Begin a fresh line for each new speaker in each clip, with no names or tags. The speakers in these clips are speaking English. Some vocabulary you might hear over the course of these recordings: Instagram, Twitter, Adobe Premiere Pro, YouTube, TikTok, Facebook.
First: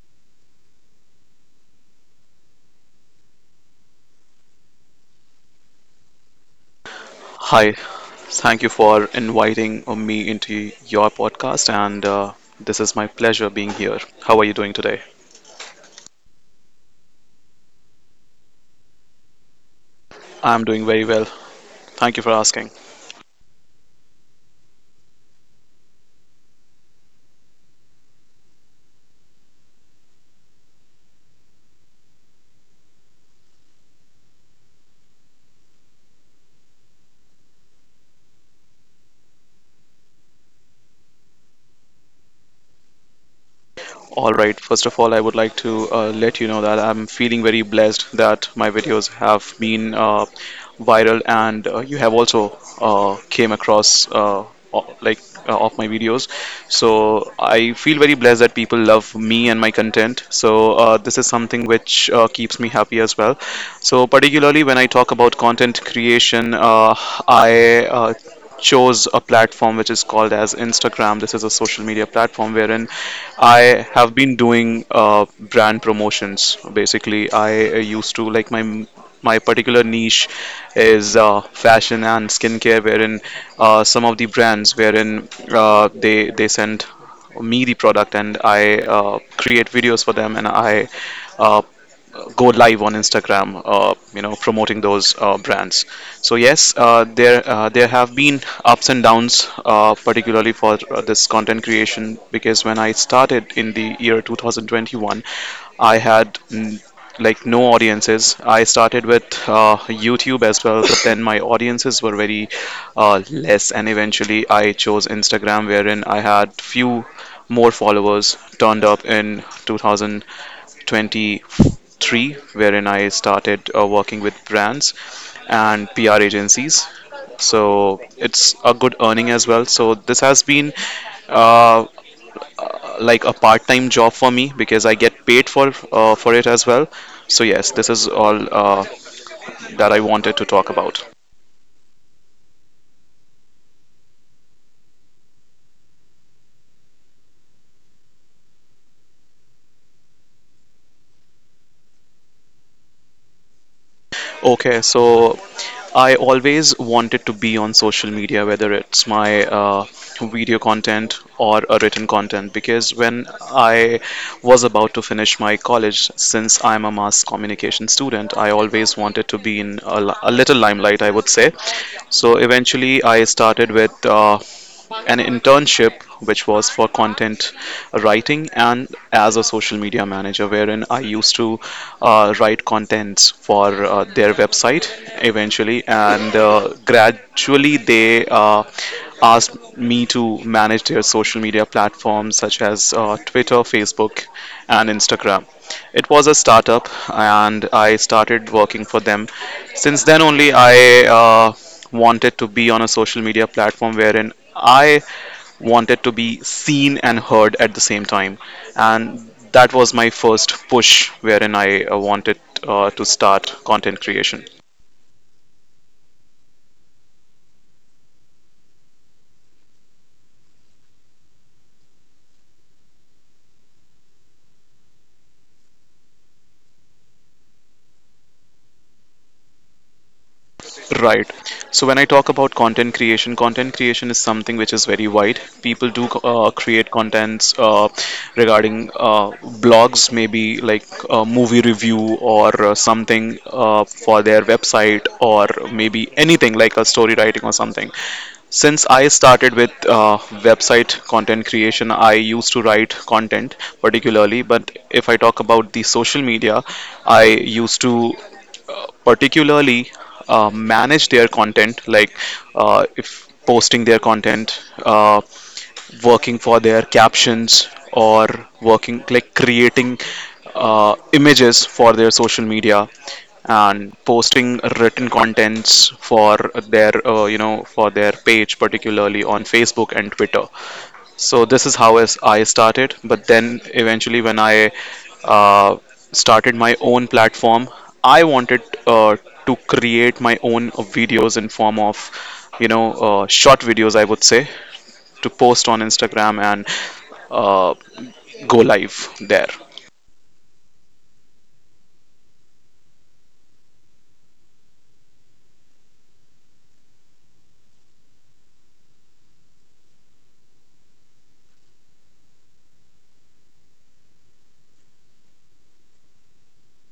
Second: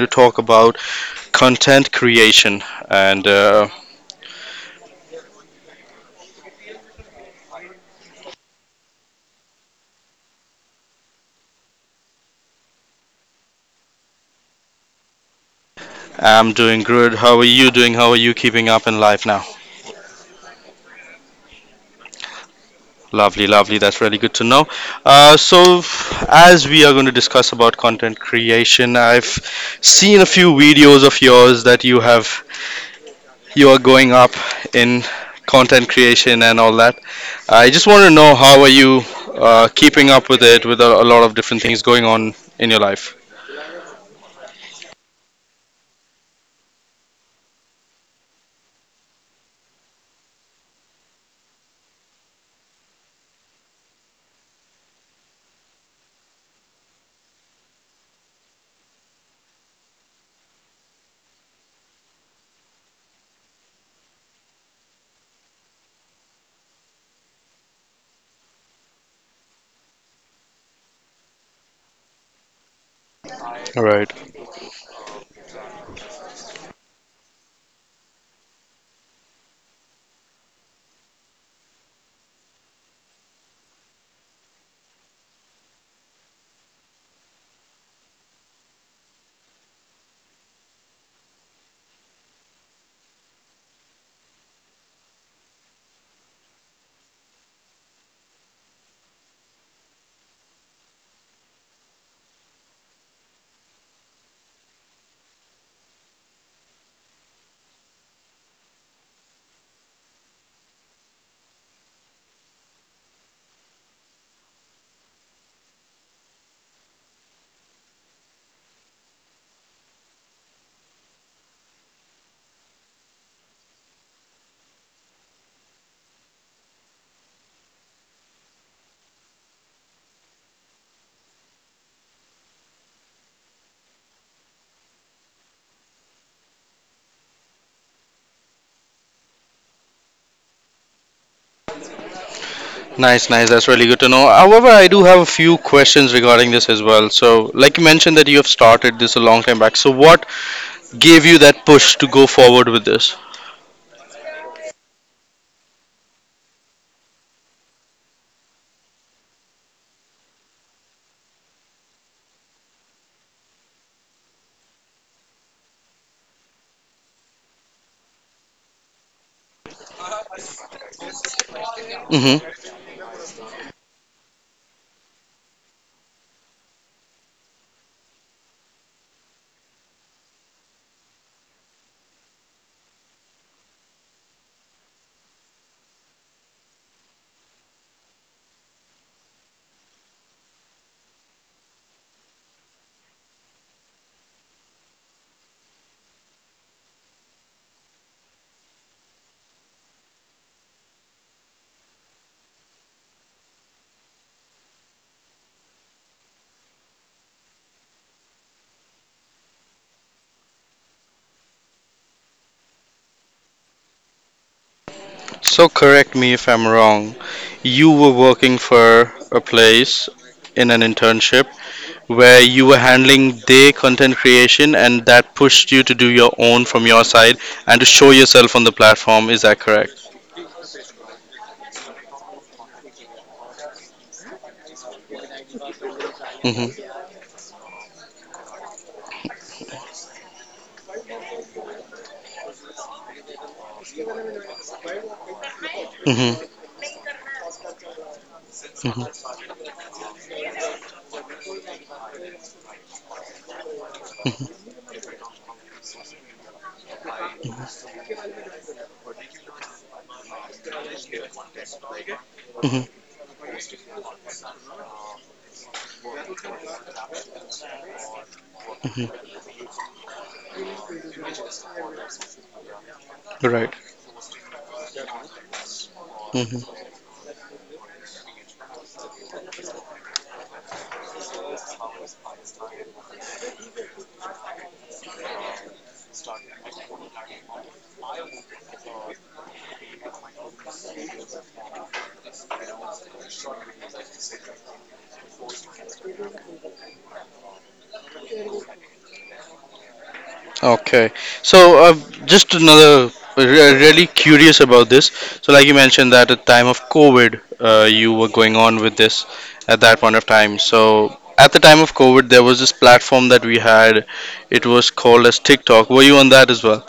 to talk about content creation. And
Hi, thank you for inviting me into your podcast, and this is my pleasure being here. How are you doing today?
I'm doing good. How are you doing? How are you keeping up in life now?
I'm doing very well. Thank you for asking.
Lovely, lovely. That's really good to know. Uh, so, as we are going to discuss about content creation, I've seen a few videos of yours that you are going up in content creation and all that. I just want to know how are you keeping up with it with a lot of different things going on in your life.
All right. First of all, I would like to let you know that I'm feeling very blessed that my videos have been viral, and you have also came across o- like of my videos. So I feel very blessed that people love me and my content. So this is something which keeps me happy as well. So particularly when I talk about content creation, I chose a platform which is called as Instagram. This is a social media platform wherein I have
Right.
been doing brand promotions. Basically, I used to like my particular niche is fashion and skincare, wherein some of the brands wherein uh, they send me the product and I create videos for them, and I uh, go live on Instagram, promoting those brands. So yes, there have been ups and downs, particularly for this content creation, because when I started in the year 2021, I had like no audiences. I started with YouTube as well, but then my audiences were very less, and eventually I chose Instagram, wherein I had few more followers turned up in 2000 2023, wherein I started working with brands and PR agencies. So it's a good earning as well. So this has been uh, like a part-time job for me because I get paid for it as well. So yes, this is all that I wanted to talk about.
Nice, nice. That's really good to know. However, I do have a few questions regarding this as well. So, like you mentioned that you have started this a long time back. So, what gave you that push to go forward with this?
Okay, so I always wanted to be on social media, whether it's my video content or a written content, because when I was about to finish my college, since I'm a mass communication student, I always wanted to be in a little limelight, I would say. So
Hmm.
eventually, I started with an internship which was for content writing and as a social media manager, wherein I used to write contents for their website eventually, and gradually they asked me to manage their social media platforms such as Twitter, Facebook, and Instagram. It was a startup, and I started working for them. Since then only, I uh, wanted to be on a social media platform wherein I wanted to be seen and heard at the same time. And that was my first push wherein I wanted to start content creation.
So, correct me if I'm wrong. You were working for a place in an internship where you were handling their content creation and that pushed you to do your own from your side and to show yourself on the platform. Is that correct?
Right. So when I talk about content creation is something which is very wide. People do
Hmm.
create contents regarding blogs, maybe like movie review or something for their website, or maybe
Hmm.
anything like a story writing or something. Since
Hmm.
I started with website content creation, I used to write content particularly. But if I talk about the social media, I used to particularly manage their content, like
Hmm.
if posting their content, working for their captions, or working
Hmm.
like creating images for their social media
Right.
and posting written contents for
Hmm.
their for their page, particularly on Facebook and Twitter. So this is how is I started. But then eventually, when I uh, started my own platform, I wanted to create my own videos in form of, short videos, I would say, to post on Instagram and uh, go live there.
Okay. So, uh, just another really curious about this. So, like you mentioned that at time of COVID, you were going on with this at that point of time. So, at the time of COVID, there was this platform that we had. It was called as TikTok. Were you on that as well?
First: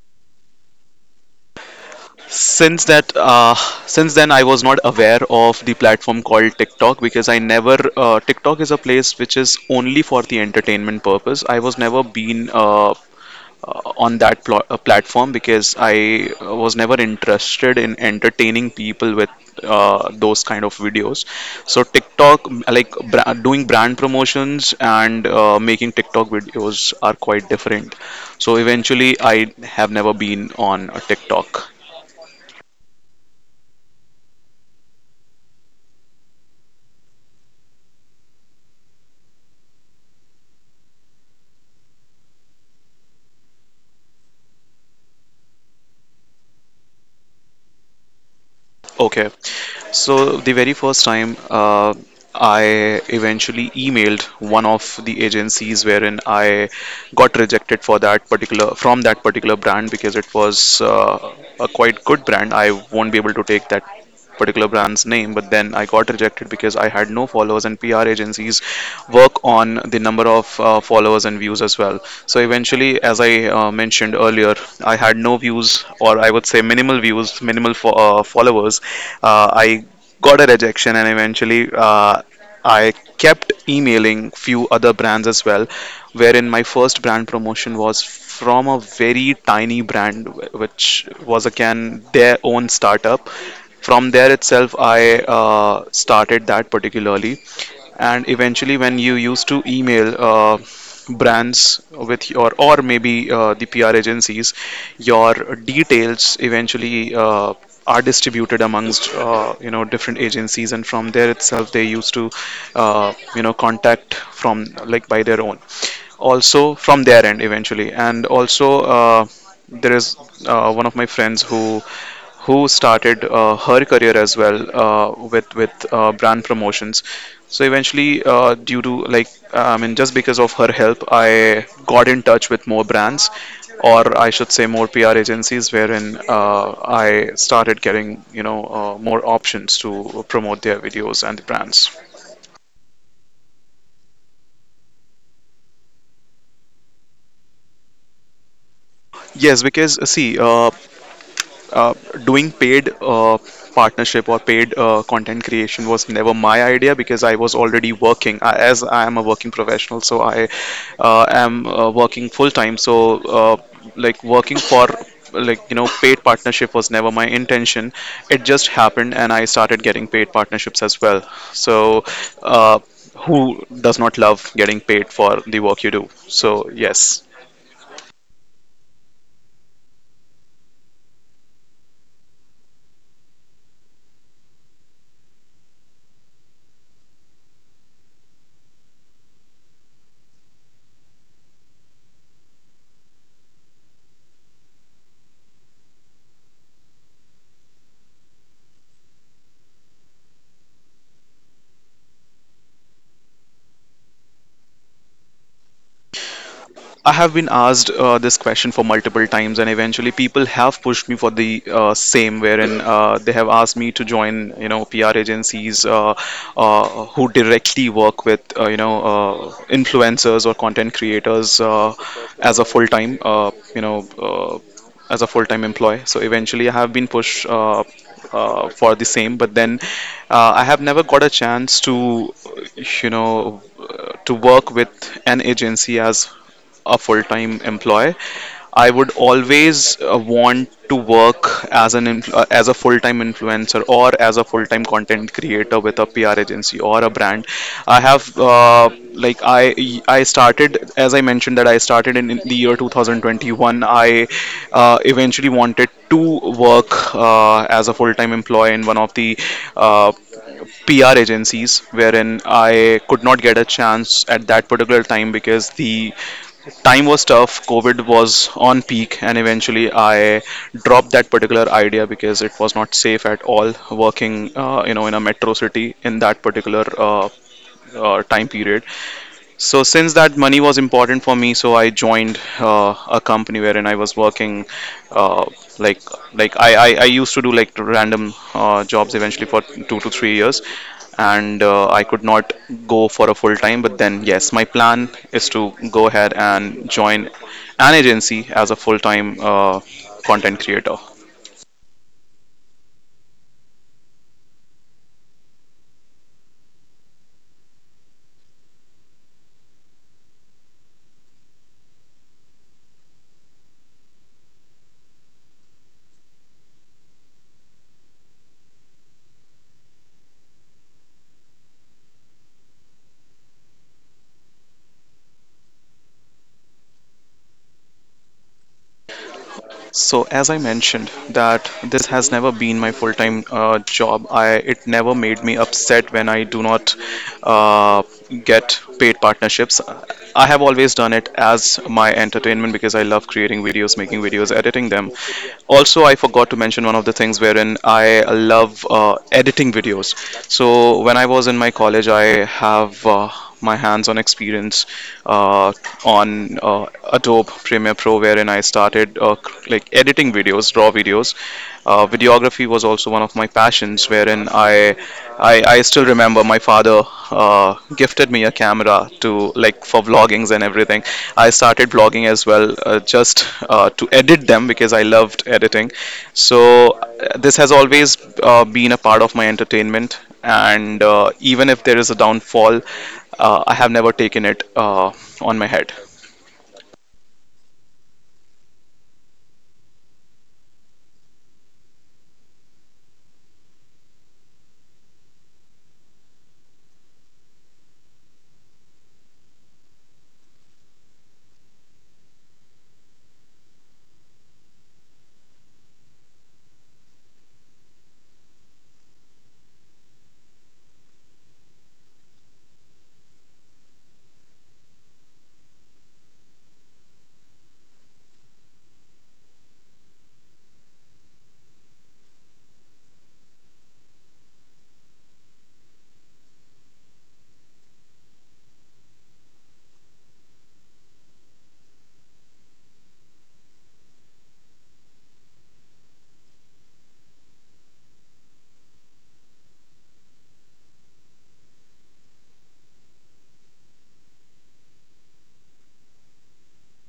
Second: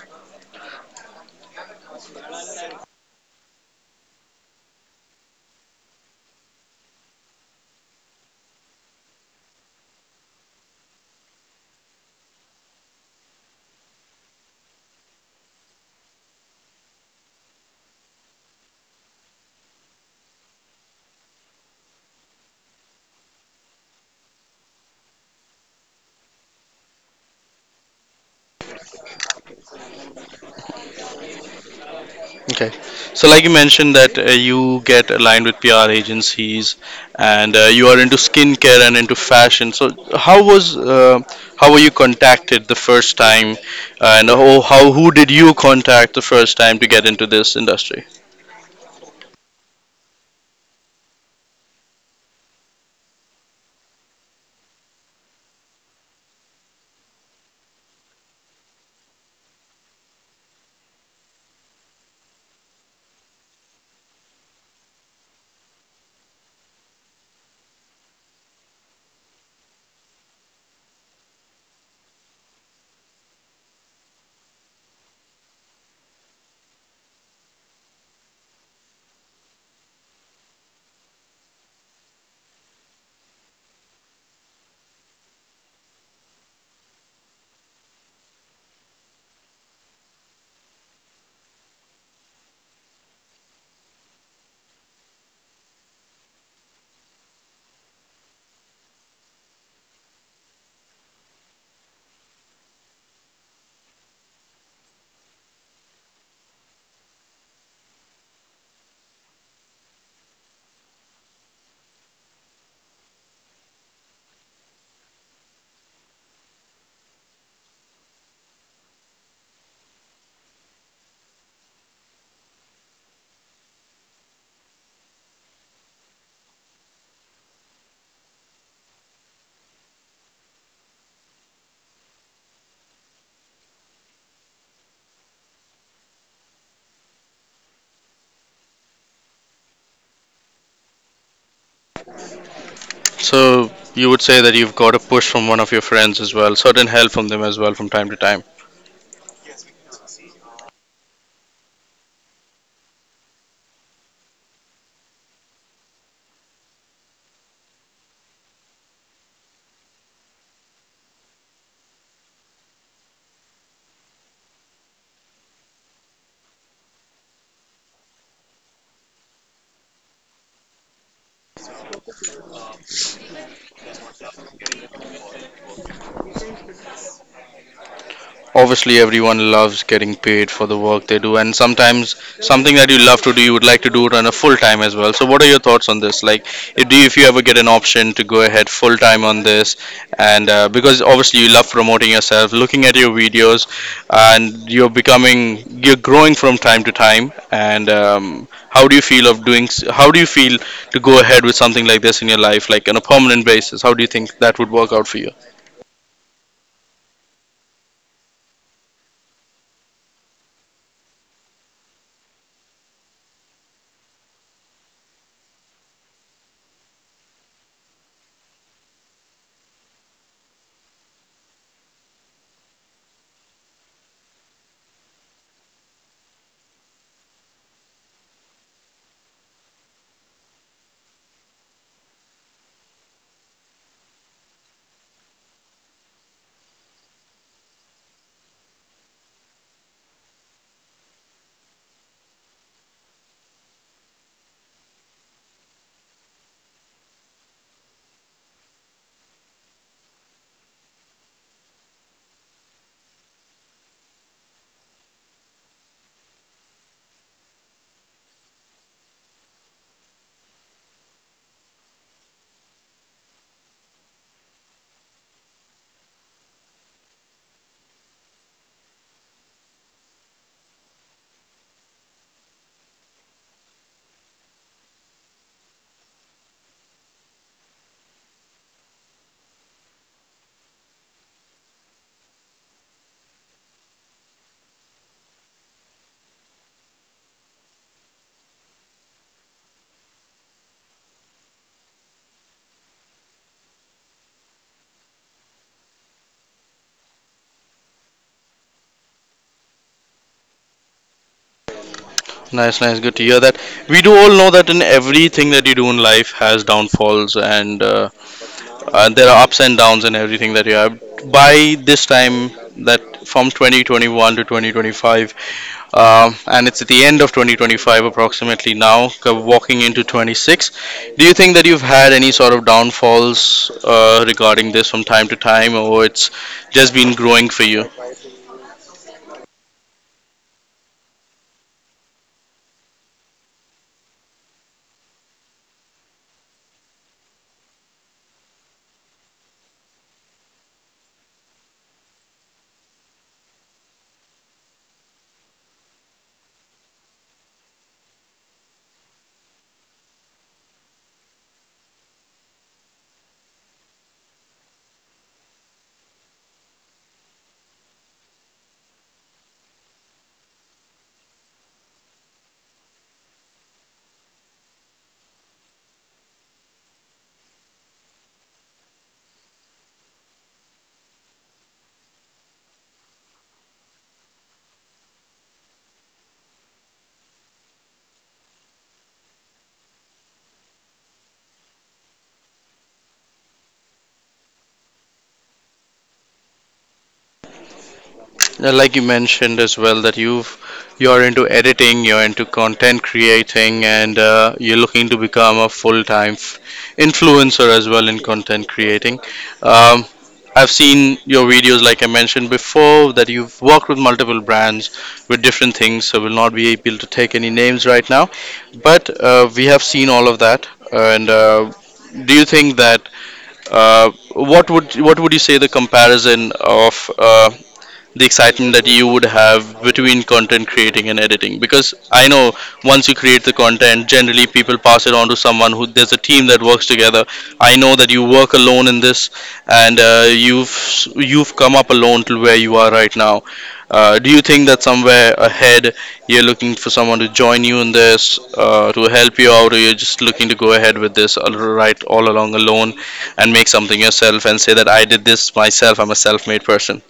Since that, uh, since then, I was not aware of the platform called TikTok because I never TikTok is a place which is only for the entertainment purpose. I was never been on that platform because I was never interested in entertaining people with those kind of videos. So TikTok, doing brand promotions and making TikTok videos are quite different. So eventually, I have never been on a TikTok.
Okay. So, like you mentioned, that you get aligned with PR agencies, and you are into skincare and into fashion. So, how was uh, how were you contacted the first time? How who did you contact the first time to get into this industry?
Okay. So the very first time I eventually emailed one of the agencies wherein I got rejected for that particular from that particular brand because it was a quite good brand. I won't be able to take that particular brand's name, but then I got rejected because I had no followers, and PR agencies work on the number of followers and views as well. So eventually, as I mentioned earlier, I had no views, or I would say minimal views, followers. I got a rejection, and eventually, I kept emailing few other brands as well, wherein my first brand promotion was from a very tiny brand, which was again their own startup. From there itself, I started that particularly. And eventually, when you used to email brands with your, or maybe the PR agencies, your details eventually are distributed amongst different agencies, and from there itself they used to contact from, like, by their own also, from their end eventually. And also there is one of my friends who started her career as well with brand promotions. So eventually, due to, like, I mean, just because of her help, I got in touch with more brands, or I should say more PR agencies, wherein I started getting, you know, more options to promote their videos and the brands.
So you would say that you've got a push from one of your friends as well, certain help from them as well from time to time.
Yes, because see, uh, doing paid partnership or paid content creation was never my idea because I was already working I, as I am a working professional, so I am working full time. So like working for, like, you know, paid partnership was never my intention. It just happened, and I started getting paid partnerships as well. So uh, who does not love getting paid for the work you do? So yes.
Obviously everyone loves getting paid for the work they do, and sometimes something that you love to do you would like to do it on a full time as well. So what are your thoughts on this? Like, if you ever get an option to go ahead full time on this, and because obviously you love promoting yourself looking at your videos, and you're growing from time to time. And how do you feel to go ahead with something like this in your life, like on a permanent basis? How do you think that would work out for you?
I have been asked this question for multiple times, and eventually people have pushed me for the same, wherein they have asked me to join, you know, PR agencies who directly work with, influencers or content creators as a full-time, uh, as a full-time employee. So eventually, I have been pushed for the same, but then I have never got a chance to, to work with an agency as a full-time employee. I would always want to work as as a full-time influencer or as a full-time content creator with a PR agency or a brand. I have like I started as I mentioned, that I started in the year 2021. I eventually wanted to work as a full-time employee in one of the uh, PR agencies, wherein I could not get a chance at that particular time because the time was tough. COVID was on peak, and eventually I dropped that particular idea because it was not safe at all working in a metro city in that particular time period. So since that, money was important for me, so I joined a company wherein I was working, uh, like I used to do like random jobs eventually for 2 to 3 years, and I could not go for a full time. But then yes, my plan is to go ahead and join an agency as a full time content creator.
Nice, nice. Good to hear that. We do all know that in everything that you do in life has downfalls, and there are ups and downs in everything that you have. By this time, that from 2021 to 2025, and it's at the end of 2025 approximately now, walking into 26. Do you think that you've had any sort of downfalls regarding this from time to time, or it's just been growing for you?
So as I mentioned, that this has never been my full-time job. I It never made me upset when I do not uh, get paid partnerships. I have always done it as my entertainment because I love creating videos, making videos, editing them. Also, I forgot to mention one of the things wherein I love editing videos. So when I was in my college, I have my hands-on experience uh, on Adobe Premiere Pro, wherein I started editing videos, raw videos. Videography was also one of my passions, wherein I still remember my father gifted me a camera to, like, for vloggings and everything. I started blogging as well, just to edit them because I loved editing. So this has always been a part of my entertainment, and even if there is a downfall, I have never taken it on my head.
Like you mentioned as well that you're into editing, you're into content creating, and you're looking to become a influencer as well in content creating. Um, I've seen your videos, like I mentioned before, that you've worked with multiple brands with different things, so we'll not be able to take any names right now. But we have seen all of that, and do you think that what would you say the comparison of? The excitement that you would have between content creating and editing? Because I know, once you create the content, generally people pass it on to someone who, there's a team that works together. I know that you work alone in this, and you've come up alone to where you are right now. Do you think that somewhere ahead you're looking for someone to join you in this, to help you out? Or you're just looking to go ahead with this, all right, all along alone, and make something yourself and say that I did this myself, I'm a self-made person?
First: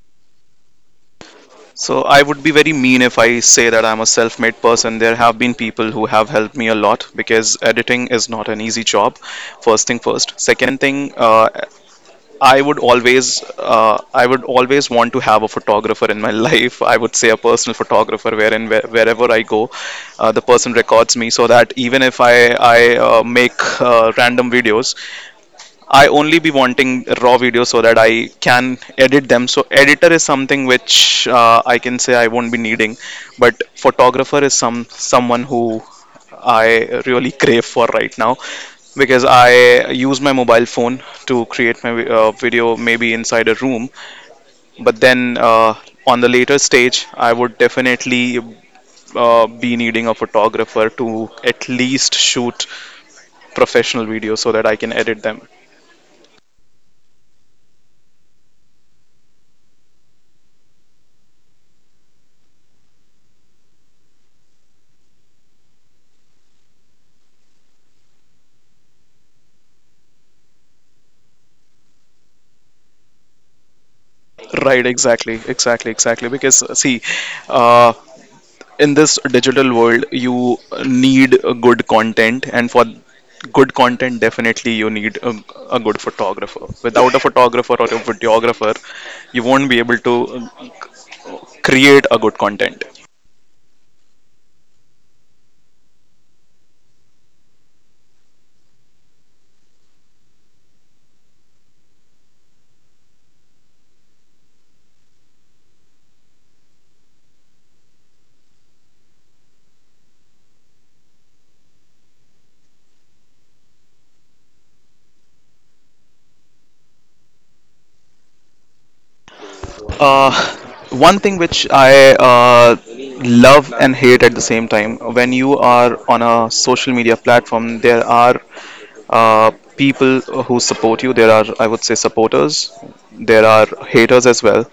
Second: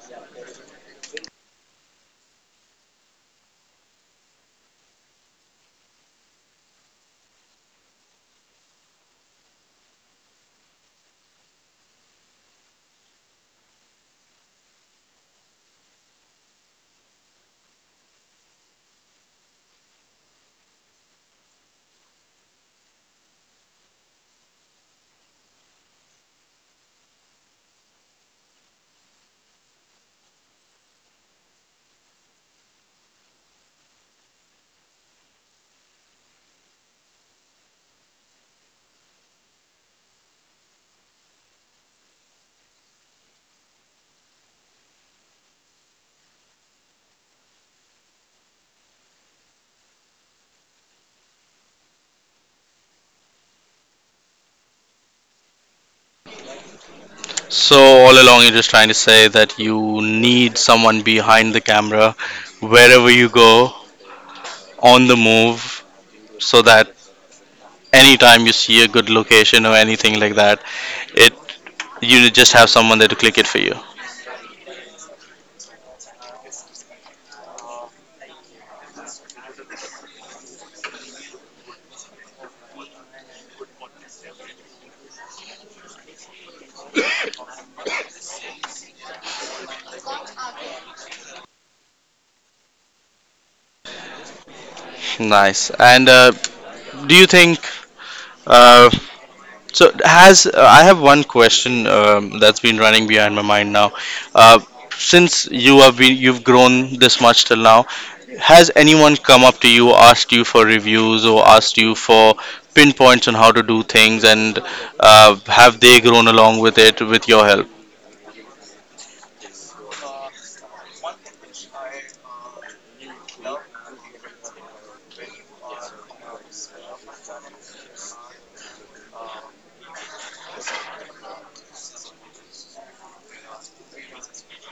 So I would be very mean if I say that I'm a self-made person. There have been people who have helped me a lot because editing is not an easy job. First thing first. Second thing, I would always want to have a photographer in my life. I would say a personal photographer, wherever I go, the person records me, so that even if I make random videos, I only be wanting raw videos so that I can edit them. So editor is something which I can say I won't be needing, but photographer is someone who I really crave for right now because I use my mobile phone to create my video maybe inside a room. But then on the later stage, I would definitely be needing a photographer to at least shoot professional videos so that I can edit them.
So all along, you're just trying to say that you need someone behind the camera, wherever you go, on the move, so that anytime you see a good location or anything like that, it you just have someone there to click it for you.
Right, exactly, exactly, exactly. Because see, uh, in this digital world you need a good content, and for good content definitely you need a good photographer. Without a photographer or a videographer, you won't be able to create a good content.
Nice. And do you think? Uh, so has I have one question, that's been running behind my mind now. Uh, since you have been you've grown this much till now, has anyone come up to you, asked you for reviews, or asked you for pinpoints on how to do things, and have they grown along with it with your help?
uh, One thing which I love and hate at the same time, when you are on a social media platform, there are uh, people who support you. There are, I would say, supporters. There are haters as well.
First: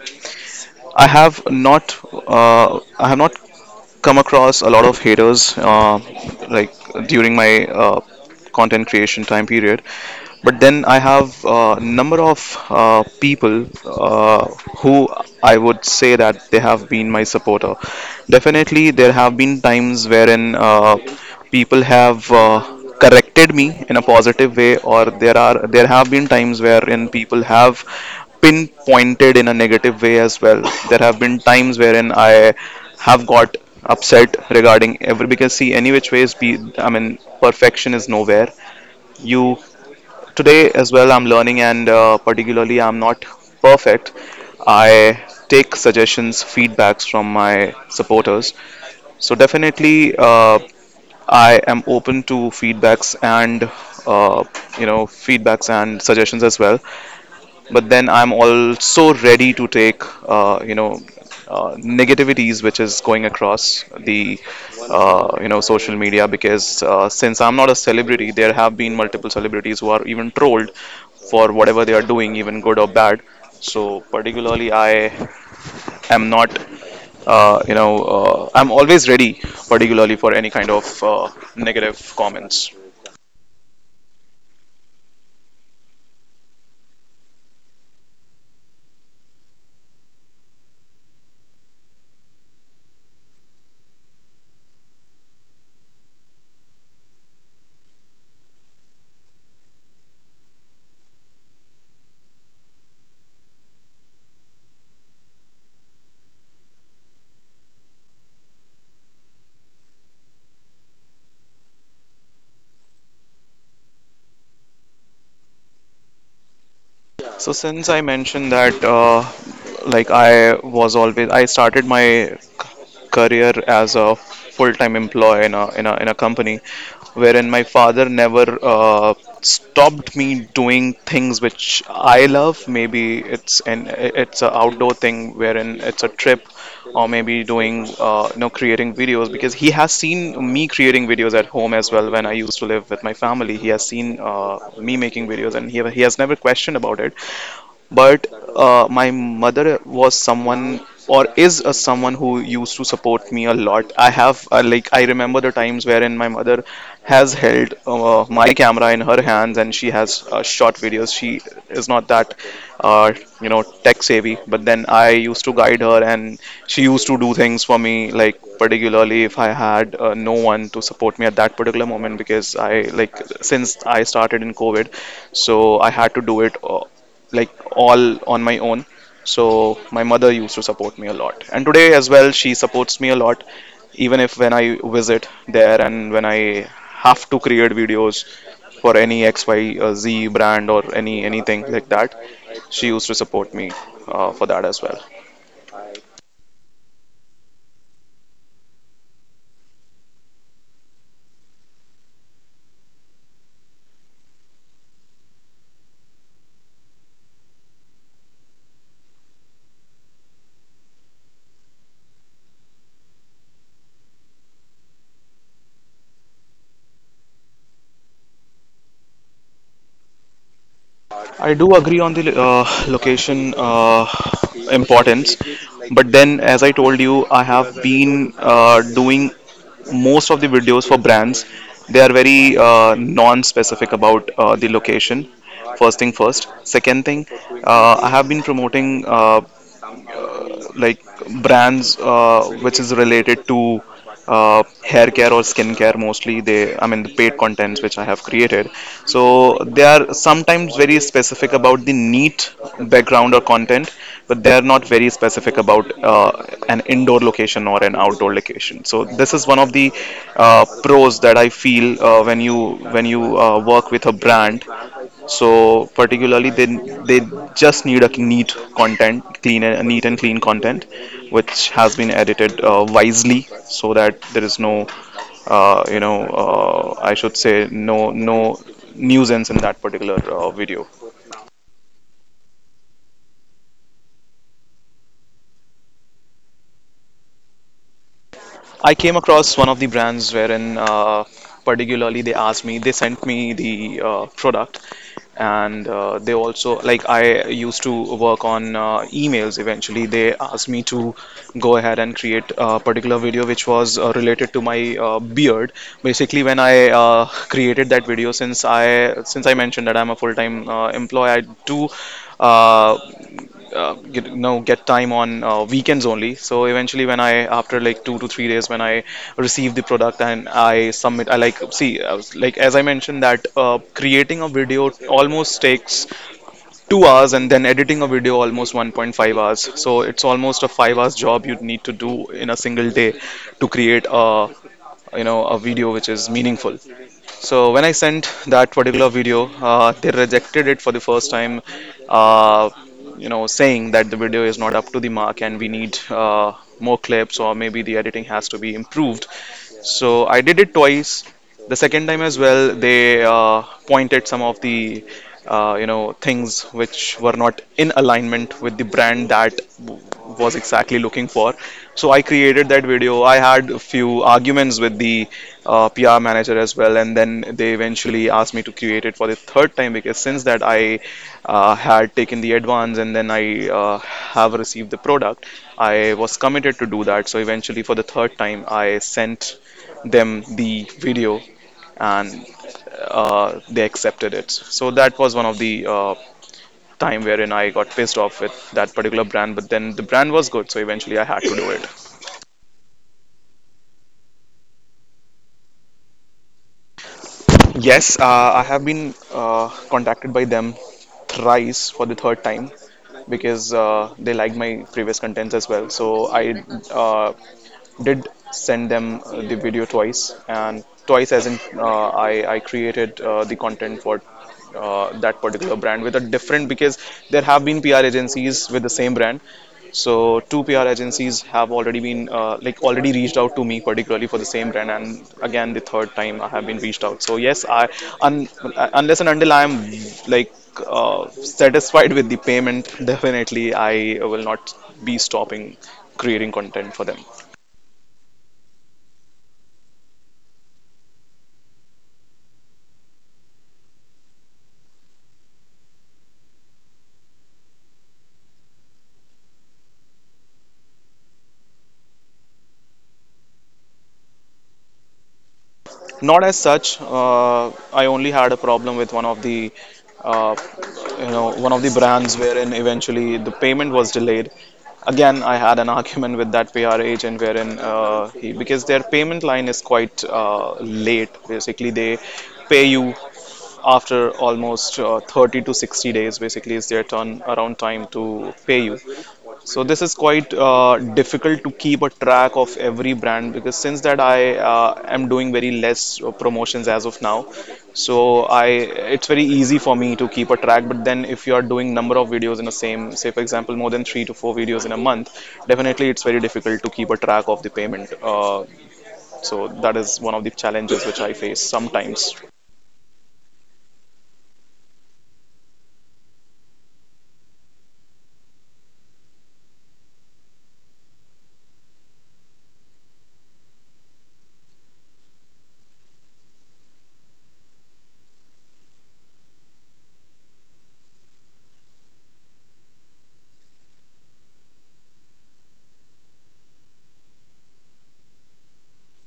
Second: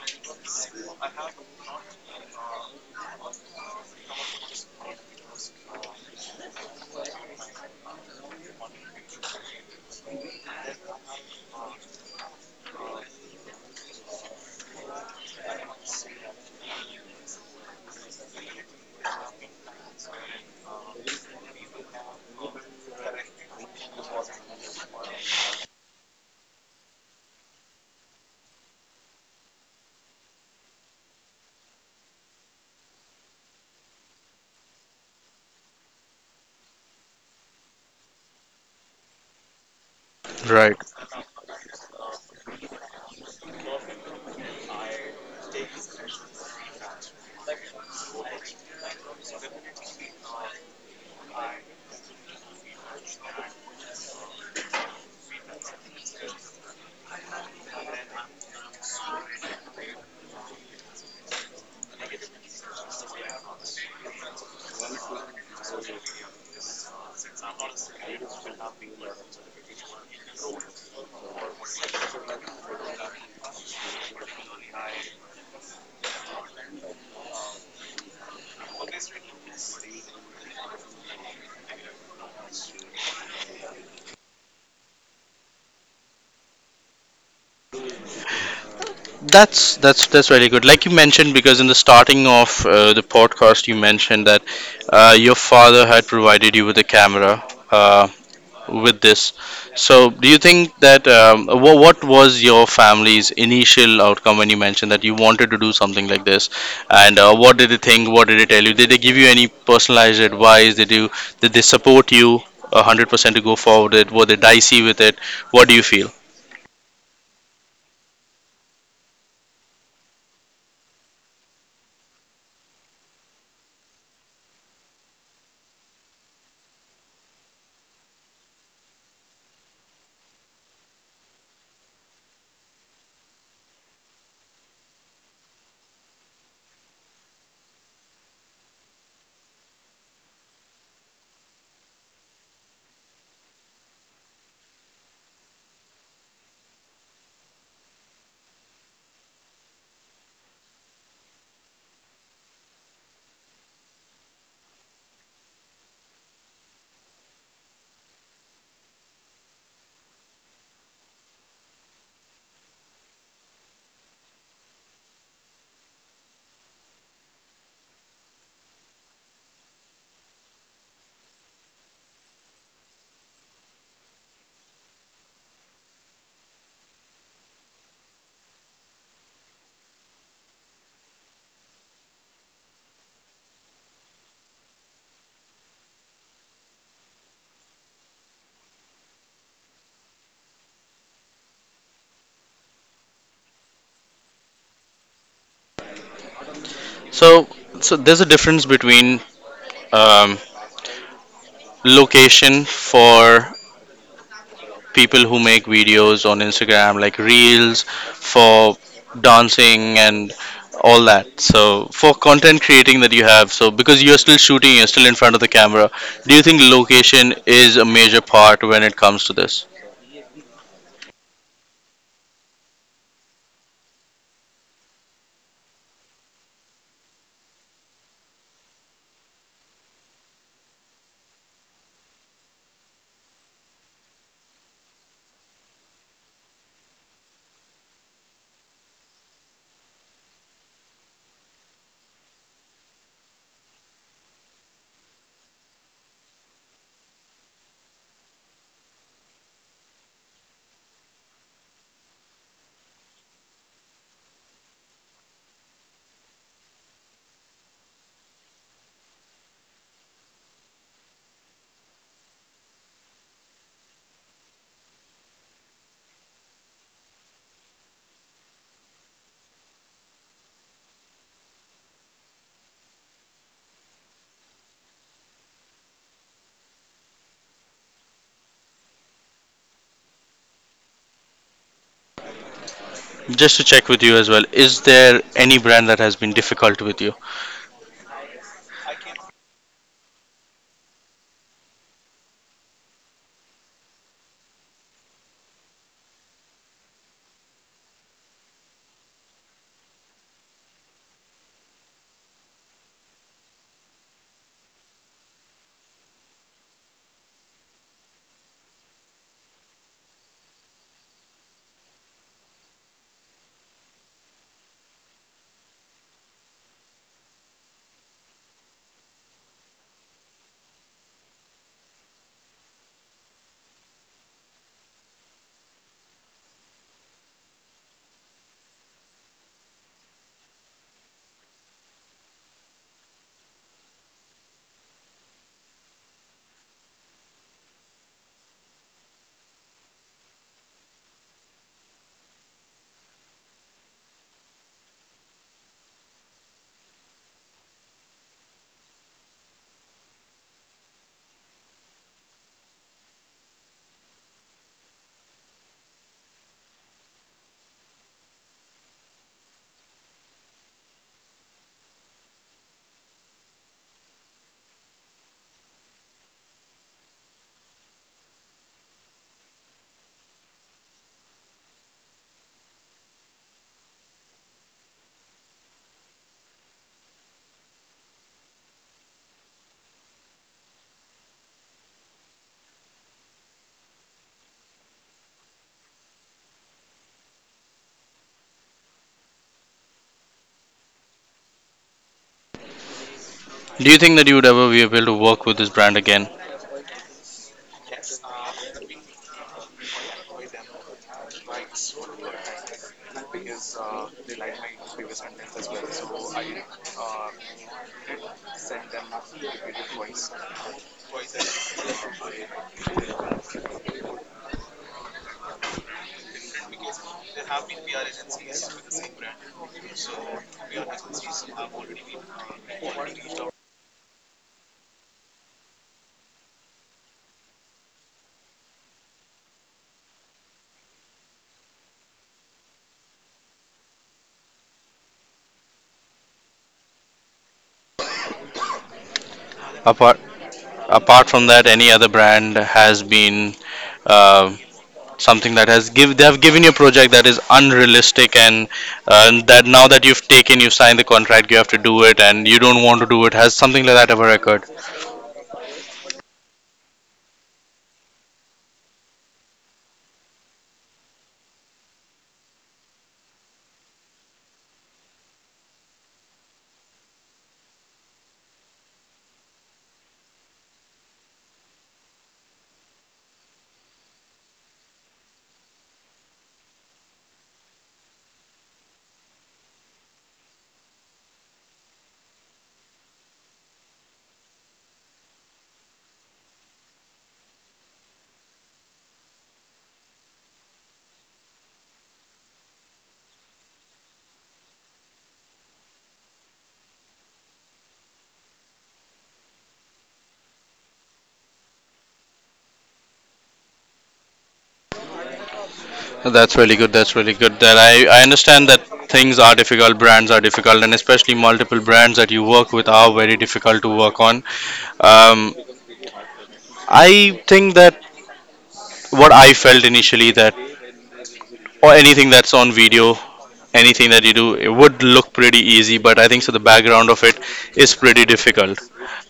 I have not I have not come across a lot of haters, like during my content creation time period. But then I have a number of people who, I would say, that they have been my supporter. Definitely, there have been times wherein people have corrected me in a positive way, or there have been times wherein people have pinpointed in a negative way as well. There have been times wherein I have got upset regarding every, because see, any which ways be, I mean, perfection is nowhere. You, today,
Right.
as well, I'm learning, and particularly, I'm not perfect. I take suggestions, feedbacks from my supporters. So, definitely, I am open to feedbacks and uh, feedbacks and suggestions as well, but then I'm also ready to take negativities which is going across the social media, because since I'm not a celebrity, there have been multiple celebrities who are even trolled for whatever they are doing, even good or bad. So particularly, I am not. I'm always ready, particularly for any kind of negative comments.
That's very good. Like you mentioned, because in the starting of the podcast, you mentioned that your father had provided you with a camera. Uh, with this. So, do you think that what was your family's initial outcome when you mentioned that you wanted to do something like this? And what did they think? What did they tell you? Did they give you any personalized advice? Did they support you 100% to go forward? It were they dicey with it? What do you feel?
So since I mentioned that, I was always, I started my career as a full-time employee in a in a company, wherein my father never stopped me doing things which I love. Maybe it's a outdoor thing, wherein it's a trip, or maybe doing creating videos, because he has seen me creating videos at home as well when I used to live with my family. He has seen me making videos, and he has never questioned about it. But my mother was someone or is a someone who used to support me a lot. I have I remember the times wherein my mother has held my camera in her hands and she has shot videos. She is not that uh, tech savvy, but then I used to guide her and she used to do things for me. Like particularly if I had no one to support me at that particular moment, because I like since I started in covid, so I had to do it, like, all on my own. So my mother used to support me a lot. And today as well, she supports me a lot, even if when I visit there and when I have to create videos for any XYZ brand or any anything like that, she used to support me for that as well.
So, so there's a difference between um, location for people who make videos on Instagram, like reels for dancing and all that. So, for content creating that you have, so because you're still shooting, you're still in front of the camera, do you think location is a major part when it comes to this?
I do agree on the location importance, but then, as I told you, I have been doing most of the videos for brands. They are very non-specific about the location. First thing first. Second thing, I have been promoting uh, like brands which is related to hair care or skin care mostly. They, I mean, the paid contents which I have created, so they are sometimes very specific about the neat background or content, but they are not very specific about uh, an indoor location or an outdoor location. So this is one of the pros that I feel when you work with a brand. So particularly, they just need a neat content, clean and neat and clean content, which has been edited wisely so that there is no, you know, I should say no nuisance in that particular video.
Just to check with you as well, is there any brand that has been difficult with you?
I came across one of the brands wherein, particularly, they sent me the product, and they also like I used to work on emails. Eventually, they asked me to go ahead and create a particular video which was related to my beard. Basically, when I created that video, since I mentioned that I'm a full-time employee, I do uh, get, get time on weekends only. So eventually, when I, after like 2 to 3 days, when I receive the product and I submit, I like see, I was like, as I mentioned, that creating a video almost takes 2 hours, and then editing a video almost 1.5 hours, so it's almost a 5 hours job you need to do in a single day to create a, a video which is meaningful. So when I sent that particular video, they rejected it for the first time, uh, saying that the video is not up to the mark, and we need more clips, or maybe the editing has to be improved. So I did it twice. The second time as well, they pointed some of the things which were not in alignment with the brand that was exactly looking for. So I created that video. I had a few arguments with the PR manager as well, and then they eventually asked me to create it for the third time, because since that I had taken the advance, and then I have received the product. I was committed to do that. So eventually, for the third time, I sent them the video, and they accepted it. So that was one of the time wherein I got pissed off with that particular brand. But then the brand was good, so eventually I had to do it.
Do you think that you would ever be able to work with this brand again?
Yes, I have been contacted by them thrice, for the third time, because they liked my previous contents as well. So I uh, did send them the video twice, and twice as in I created the content for that particular brand with a different, because there have been PR agencies with the same brand. So two PR agencies have already been already reached out to me particularly for the same brand, and again the third time I have been reached out. So yes, un, unless and until I am like satisfied with the payment, definitely I will not be stopping creating content for them.
Apart apart from that, any other brand has been uh, something that has give they have given you a project that is unrealistic, and that now that you've signed the contract, you have to do it and you don't want to do it? Has something like that ever occurred?
Not as such. I only had a problem with one of the, uh, one of the brands wherein eventually the payment was delayed. Again, I had an argument with that PR agent wherein he because their payment line is quite late. Basically, they pay you after almost 30 to 60 days. Basically, is their turn around time to pay you. So this is quite difficult to keep a track of every brand, because since that I am doing very less promotions as of now. So I, it's very easy for me to keep a track. But then if you are doing number of videos in the same, say for example, more than 3 to 4 videos in a month, definitely it's very difficult to keep a track of the payment. So that is one of the challenges which I face sometimes.
That's really good, that's really good, that I understand that things are difficult, brands are difficult, and especially multiple brands that you work with are very difficult to work on. um, I think that what I felt initially, that or anything that's on video, anything that you do, it would look pretty easy, but I think so the background of it is pretty difficult.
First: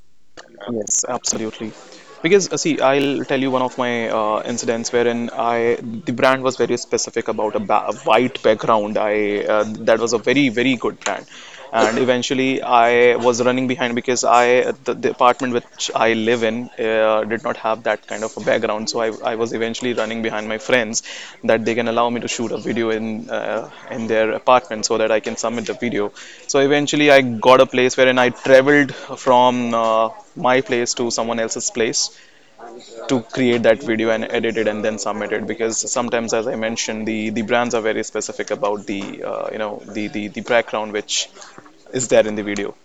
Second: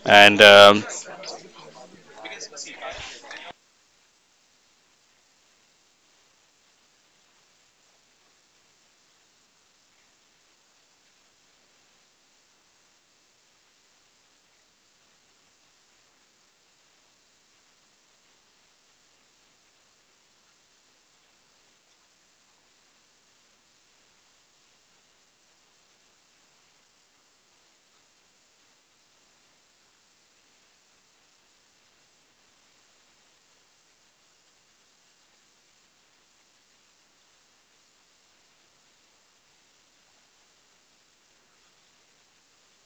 And
Yes, absolutely. Because see, I'll tell you one of my incidents wherein I, the brand was very specific about a white background. I that was a very very good brand, and eventually I was running behind because I, the apartment which I live in did not have that kind of a background. So I was eventually running behind my friends that they can allow me to shoot a video in their apartment so that I can submit the video. So eventually I got a place wherein I traveled from my place to someone else's place to create that video and edit it and then submit it, because sometimes, as I mentioned, the brands are very specific about the the, the background which is there in the video.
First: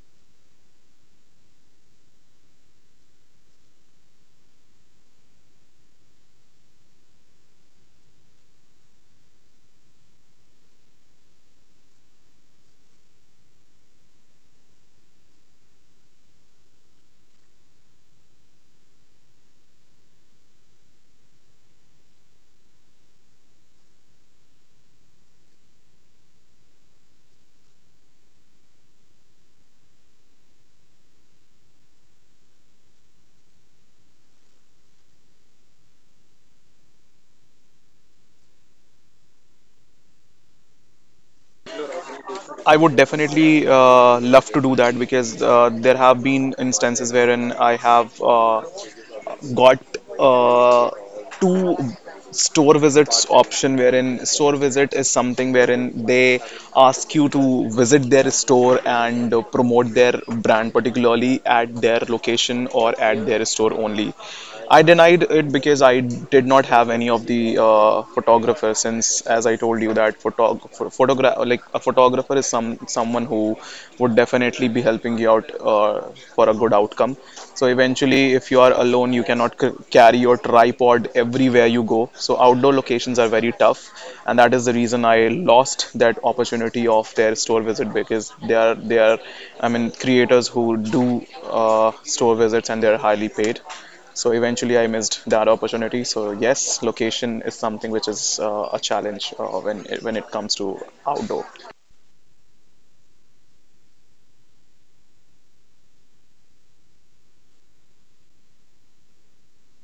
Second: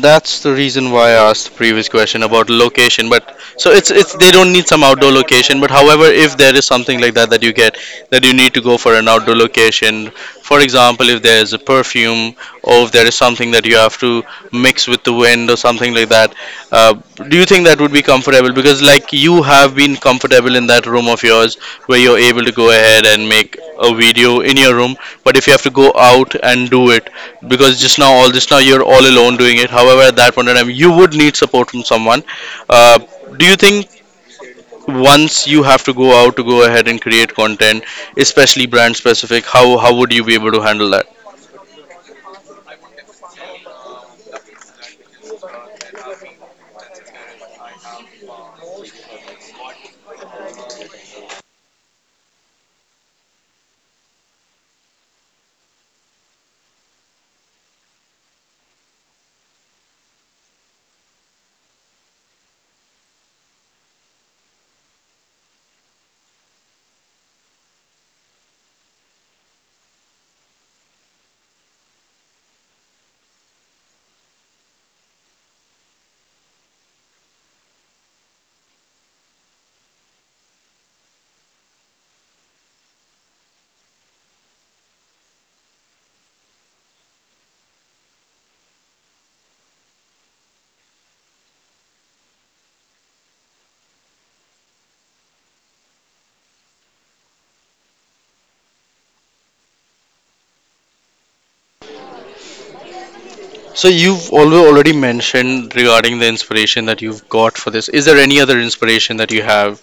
that's the reason why I asked the previous question about location. But so it's they don't need some outdoor location. But however, if there is something like that that you get, that you need to go for an outdoor location, for example, if there's a perfume, or if there is something that you have to mix with the wind or something like that. Uh, do you think that would be comfortable? Because like you have been comfortable in that room of yours, where you're able to go ahead and make a video in your room, but if you have to go out and do it, because just now you're all alone doing it. However, at that point in time, you would need support from someone. Uh, do you think once you have to go out to go ahead and create content, especially brand specific, how would you be able to handle that?
I would definitely love to do that, because there have been instances wherein I have got uh, two store visits option, wherein store visit is something wherein they ask you to visit their store and promote their brand particularly at their location or at their store only. I denied it because I did not have any of the photographer, since, as I told you, that photog pho- photogra like a photographer is someone who would definitely be helping you out for a good outcome. So eventually, if you are alone, you cannot c carry your tripod everywhere you go. So outdoor locations are very tough, and that is the reason I lost that opportunity of their store visit, because they are, I mean, creators who do store visits and they are highly paid. So eventually, I missed that opportunity. So yes, location is something which is a challenge when it comes to outdoor.
So you've already mentioned regarding the inspiration that you've got for this. Is there any other inspiration that you have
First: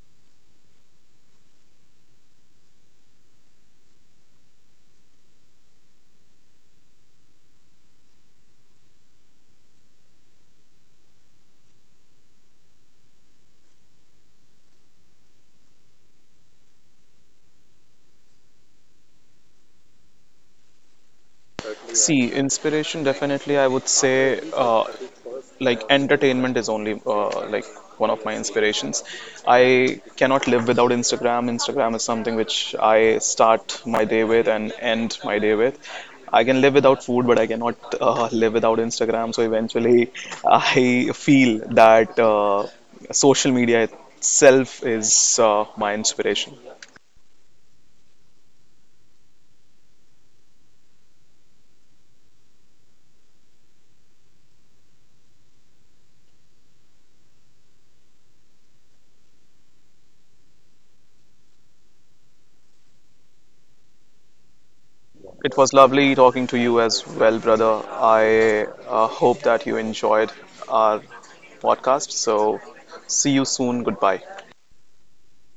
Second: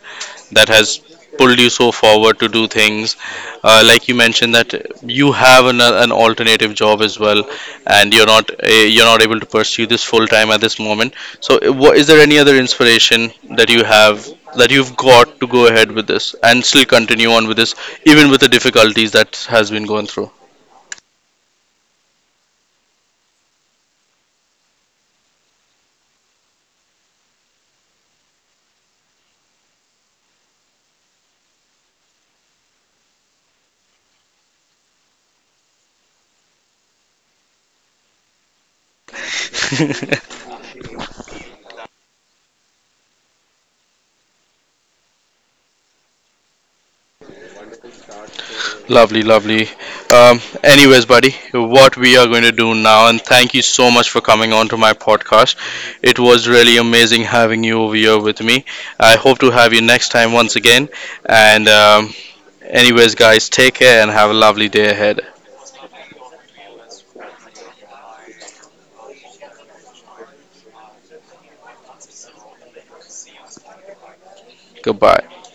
that has pulled you so forward to do things? Like you mentioned that you have an alternative job as well, and you're not able to pursue this full time at this moment. So is there any other inspiration that you have that you've got to go ahead with this and still continue on with this, even with the difficulties that has been going through?
See, inspiration, definitely, I would say, entertainment is only one of my inspirations. I cannot live without Instagram. Instagram is something which I start my day with and end my day with. I can live without food, but I cannot live without Instagram. So eventually, I feel that social media itself is my inspiration.
Lovely, lovely. Anyways, buddy, what we are going to do now, and thank you so much for coming on to my podcast. It was really amazing having you over here with me. I hope to have you next time once again. And, anyways, guys, take care and have a lovely day ahead.
It was lovely talking to you as well, brother. I hope that you enjoyed our podcast. So, see you soon. Goodbye.
Goodbye.